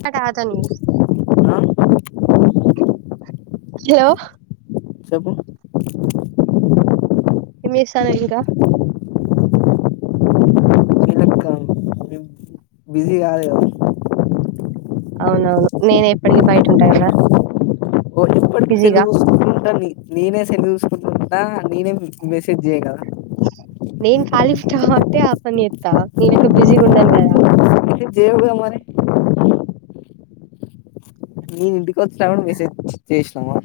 ట్ట కాదని ఆ హలో చెప్పు మీసాను ఇంకా వీళ్ళక్క బిజీ కాదుగా అవునవును నేనే ఎప్పటికి బయట ఉంటా కదా ఓ ఇప్పటికి బిజీగా తెలుగు [inaudible] నేనే [inaudible] నేనే మీకు మెసేజ్ [inaudible] నేను ఖాళీ [inaudible] ఆ పని జేత్తా నేనుక్క బిజీగుండను కదా ఇది జేవుగా మరి మీది ఇంటికి వచ్చినా [unintelligible] మెసేజ్ చేసినావా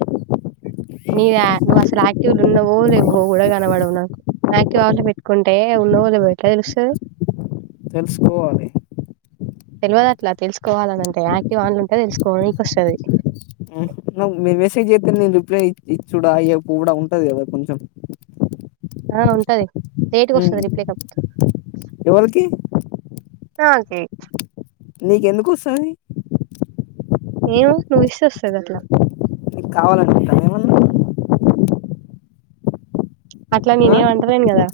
నీదా నువ్వసలు ఆక్ టివ్ లుండవో లెవ్వో గూడ గనపడవ్ ఆక్టివ్ ఆఫ్ లో పెట్టుకుంటే ఉన్నవో లెవ్వో ఎట్లా తెలుస్తది తెలుసుకోవాలి తెలియదు అట్లా తెలుసుకోవాలనింటే యాక్టివ్ ఆంలు ఉంటే తెలుసుకోవాలకు వస్తుంది ఇప్పుడే ఇ చుడా అయ్యప్పు కూడా ఉంటది కదా కొంచెం ఆ ఉంటది లేట్గా వస్తుంది రిప్లై ఎవరికి ఆకే నీకెందుకు వస్తుయి ఏమ నువ్ ఇస్త వస్తుాంది అట్లా నకు కావాలనుకుంటన్నాాను ఏమన్నా అట్లా ఆ? నేనేమి అంటలేను గదా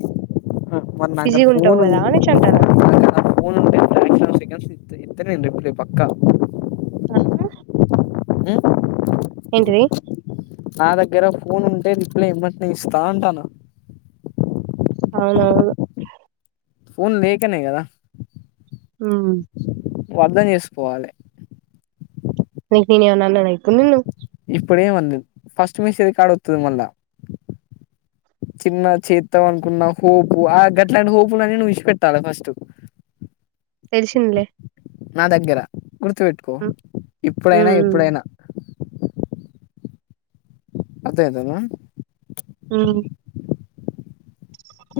మరి నాక్కడ ఫోన్ ఉ అనేసి అంటాను ఫోన్ ఉంటేక్ష సెక ఇ ఇ నేను రిప్లే పక్కా ఆ ఆ ఏంటి నా దగ్గర ఫోన్ ఉంటే రిప్లై ఇమ్మట్న్నా ఇస్తా అంటాను అవున అవును ఫోన్ లేకనే కదా ఆ అర్ధం చేసుకోవాలి నని ఉన్నా న అయికును ఇప్పుడే మ ఫస్ట్ మేసేది కాడ వతుంది మళ్ళా చిన్న చేత్త అనుకున్న హోపు ఆ గట్లాంటి హోపులు అని నువ్వు ఇసిిపెట్టాలి ఫస్ట్ తెలిసిినలే నా దగ్గర గుర్తుపెట్టుకో ఇప్పుడైనా ఉమ్ ఎప్పుడైనా అదే అదనా ఆ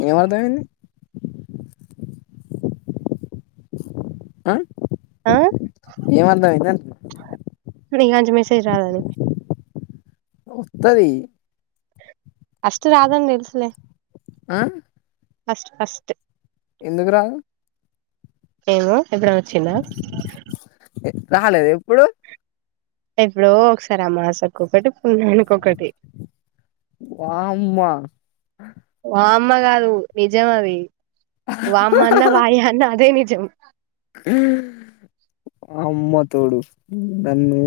ఏం అర్థమైంది ఆ ఆ ఏం అర్థమైంది అజ మసేజ రాద అను వస్తది అష్ట రాదనీ తెల్సులే ఆ అస్ అస్ట ఎందుకు రా ఏమో ఎప్పుడైన్ వచ్చిందా రాలేద ఎప్పుడు ఎప్పుడో ఒకసారి అమావాస్య కి ఒకటి పున్నానికి ఒకటి వామ్మ అమ్మ కాదు నిజం అది వామ అన్న వాయ అన్న అదే ని చెం అమ్మ తోడు నన్ను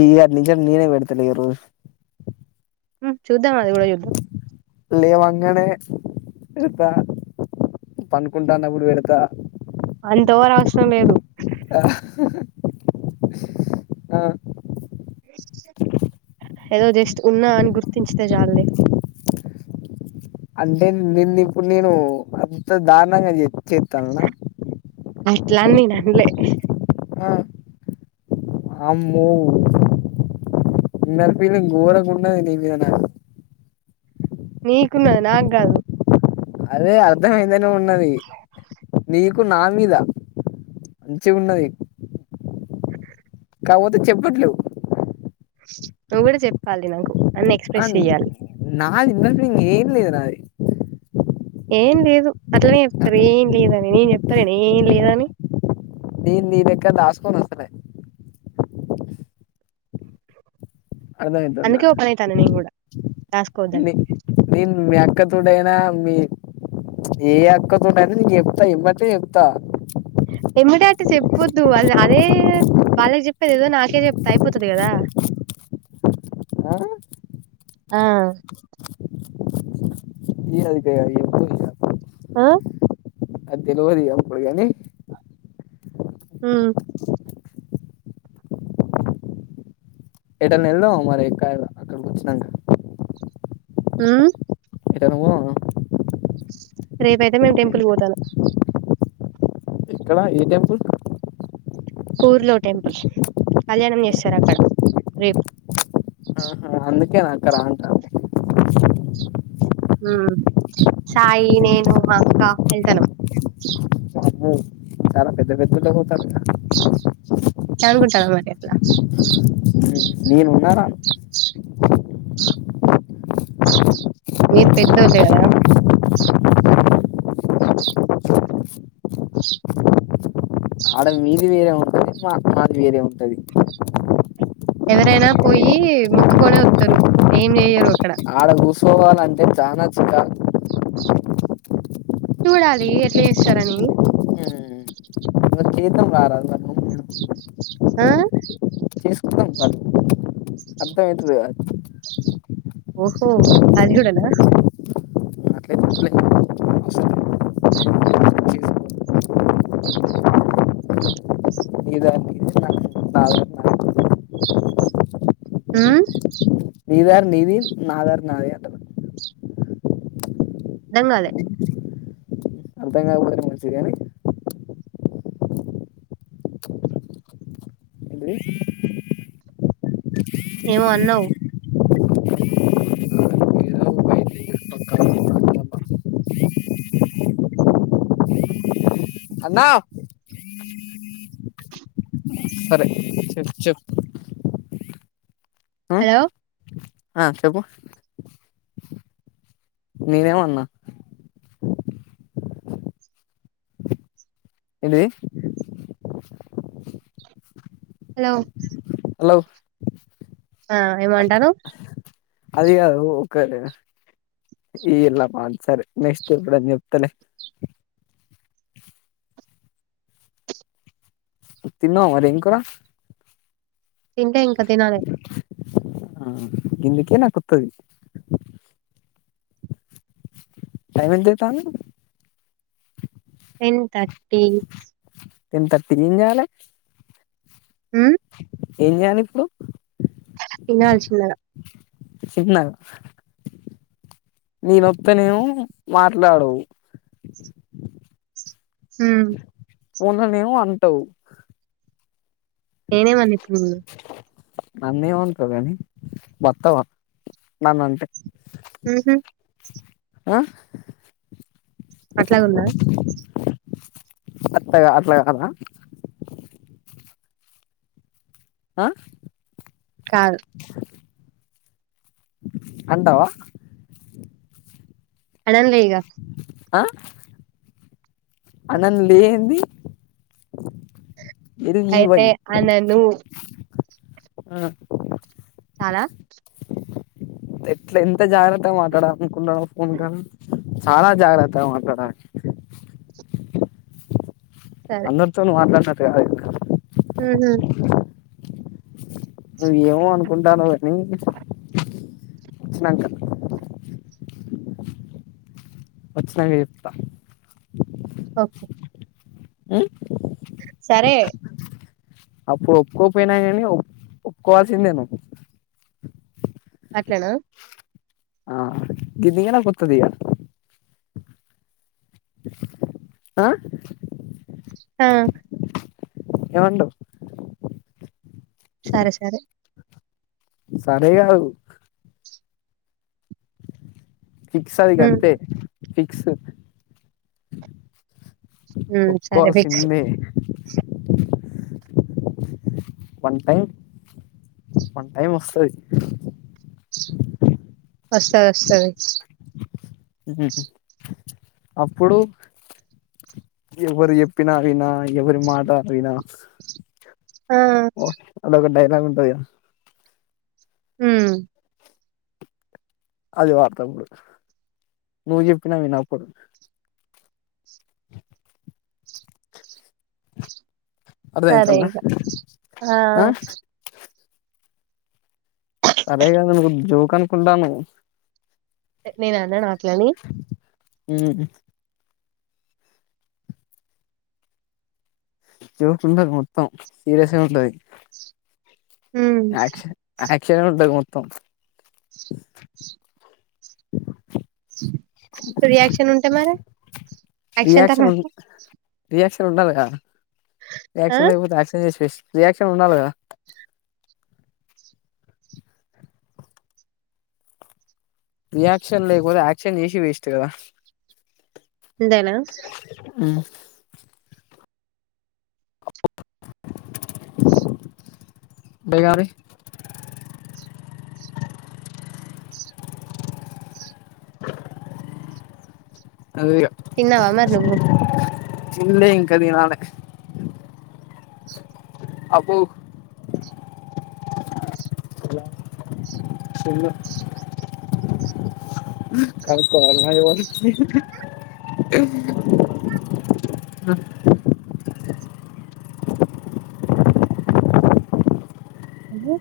ఈ యాటినించెల్లి నేనే పెడతాలే ఇగా రోజు ఉం చూద్దాం అది కూడా చూద్దాం లేవంగానే పెడతా పండుకుంటాన్నప్పుడు పెడతా అంత ఓవర్ అవసరం లేదు ఆ ఆ ఏదో జస్ట్ ఉన్నా అని గుర్తించితే చాళ్లే అంటే నిన్ను ఇప్పుడు నేను అంత దారుణంగా చేత్తాననా అట్లానీ నీన్ అన్లే ఆ అమ్మో ఇన్నర్ ఫీలింగ్ ఘోరంగా ఉన్నది నీ మీద నాకు నీకున్నది నాకు కాదు అదే అర్ధమయిందనే ఉన్నది నీక్ కు నా మీద మంచిగున్నది కాకపోతే చెప్పట్లేవు నువ్వు కూడా చెప్పాలి నాకు అన్ని ఎక్స్ప్రెస్ అన్ చెయాలి నాది ఇన్నర్ ఫీలింగ్ ఏదీ లేదు నాది ఏం లేదు అట్లనే చెప్తరు ఏం లేదని నేను చెప్తలేన ఏం లేదని నేను నీ లెక్క దాసుకొను అసలే అందుకే ఓపెన్ అయితాన నేన్ కూడా రాసుకోవద్దని ని నీన్ మీ అ క్క తోటి అయినా మీ ఏ అక్కతోటి అయినా నీన్ చెప్తా ఇంబట్టే చెప్తా ఎమ్మటే అంట చెప్పొద్దు అది నాదే వాళ్ళకి చెప్పేది ఏదో నాకే చెప్తే అయిపోతది కదా ఆ ఆ [unintelligible] ఆ అది తెలవది ఇగ అప్పుడు గని ఉం ఎటైన్న ఎళ్దామ మరి ఎక్క అక్కడికి వచ్చినంక ఉం ఎటన్న పోదామా రేపయితే మేము టెంపుల్ పోతాన ఎక్కడ ఏ టెంపుల్ పూర్లో టెంపుల్ కళ్యాణం చేస్తారు అక్కడ రేపు అందుకే నా అక్క రా అంటంది ఉం సాయి నేను మా అక్క వెళ్తానామ్ అమ్మో చాలా పెద్ద పెద్దొళ్లే పోతారు గ మను కుంటనవ్ మరి అట్ల నేను ఉన్నారా మీరు పెద్దోళ్లు కదా ఆడ మీది వేరే ఉంటది మా మాది వేరే ఉంటది ఎవరైనా పోయి మొక్కుకొనే వత్తరు ఏం చెయ్యరు అక్కడ ఆడ కూసు పోవాలంటే చాన చికాక్ చూడాలి ఎట్లా చేస్తారని హ్మ్ మరి చేద్దాం రా రాదు మరి నువు నే ఆ [unintelligible] అర్థంమైతుది ఓహో అదిగుడనా అట్లయితే వద్దులే అవసరం లేదు చేసుకో నీ దారి నీది నా నా దారి నాది ఆ నీ దారి నీది నాదారు నాది అంటనా అర్ధం కాలే అర్ధం కాకపోతేనే మంచిది గని ఏంటిది ఏమో అన్నవు ఏదో బయట పక్కన మాట్లాడమ్మా. అన్న సరే చెప్ చెప్ హలో ఆ చెప్పు నేనేమన్నా ఏంటిది హలో హలో ఆ ఏమో అంటనవ్ అదిగాదు ఓక ఈ ఇలా పంచలే నెక్స్ట్ ఎప్పుడన్నా జెప్తలే తిన్నావా మరి ఏం కుర తిన్లే ఇంకా తినాలె గిందుకే నా కొత్తది టైమ్ ఎంత ఐతాంది టెన్ థర్టీ టెన్ థర్టీ ఏం జెయాలే ఊ ఏం జెయాలి ఇప్పుడు తినాల చిన్నగా చిన్నగా నేనొత్తనేమో మాట్లాడవు ఊ పోన్లోనేమో అంటవు నేనేమి అన్న ఇప్పుడు నిన్ను నన్నేమీ అంటావ్ గాని బత్తావా నన్ను అంటే ఊ ఊ ఆహ్ అట్లాగుడ్నా అట్లాగా అట్లా గాదా ఆహ్ కాదు అంటవా అనన్ లే ఇగ ఆహ్ అనన్ లే ఏంది? అయితే అనను. ఆహ్ చాల ఎట్లా ఎంత జాగ్రత్తగా మాట్లాడాలి అనుకుంటన్నావ్ ఫోన్ కాల్ చాలా జాగ్రత్తగ మాట్లాడ్ ఆహ్ అందర్తొను మాట్లాడినట్ ప్ర్యాంక్ మ్ హు నువ్ ఏమో అనుకుంటానవ్ కానీ, వచ్చినంక వచ్చినంక చెప్తా ఓకే మ్ సరే అప్పుడు ఒప్పుకోపోయినా కానీ, ఒప్ ఒప్పుకోవాల్సిందే నువ్వు. అట్లనా ఆహ్ కిందికయినంక్ వత్తదిగా ఆ ఆహ్ ఏమంటవ్? సరె సరె. సరే కాదు. ఫిక్స్ అది హ్మ్ ఇగంతె. ఫిక్స్ హ్మ్ సరే ఫిక్స్ ఒప్పుకోవాల్సిందే. వన్ టైం, వన్ టైం వస్తది. వస్తది. వస్తది. మ్మ్ అప్పుడు ఎవరు చెప్పినా వినా! ఎవరి మాట వినా! ఆ ఓ అదొగడ్డే య ఉంటయిగ. మ్ అది వాడ్తా అప్పుడు. నువ్వు చెప్పినా విన అప్పుడు. సరే అర్థమవుతుందా ఇగ. ఆ సరేగాదు నువ్వు జోకనుకుంటానవ్. ఎ నేనన్ననా? క్యాన్వి మ్ జోకుండదు మొత్తం, సీరియస్ ఎ ఉంటది. హ్మ్ యాక్చ యాక్ చనె ఉంటది మొత్తం. [inaudible] రియాక్షన్ ఉంటే మరి యాక్షన్ రియాక్షన్ తర్వాత రియాక్షన్ ఉండాలి గా ఆ యాక్షన్ లేకపోతే యాక్షన్ చేసి వెస్ట్ రియాక్షన్ ఉండాలి గదా రియాక్షన్ లేకపోతే యాక్షన్ చేసి వేస్ట్ గదా అంతేనా ఉ అంతే గా మరి [inaudible] తిన్నావా మరి నువ్వు తిన్లే ఇంకా తినాలి చిన్ను కనుకోవాలన్నా ఎవర ఉ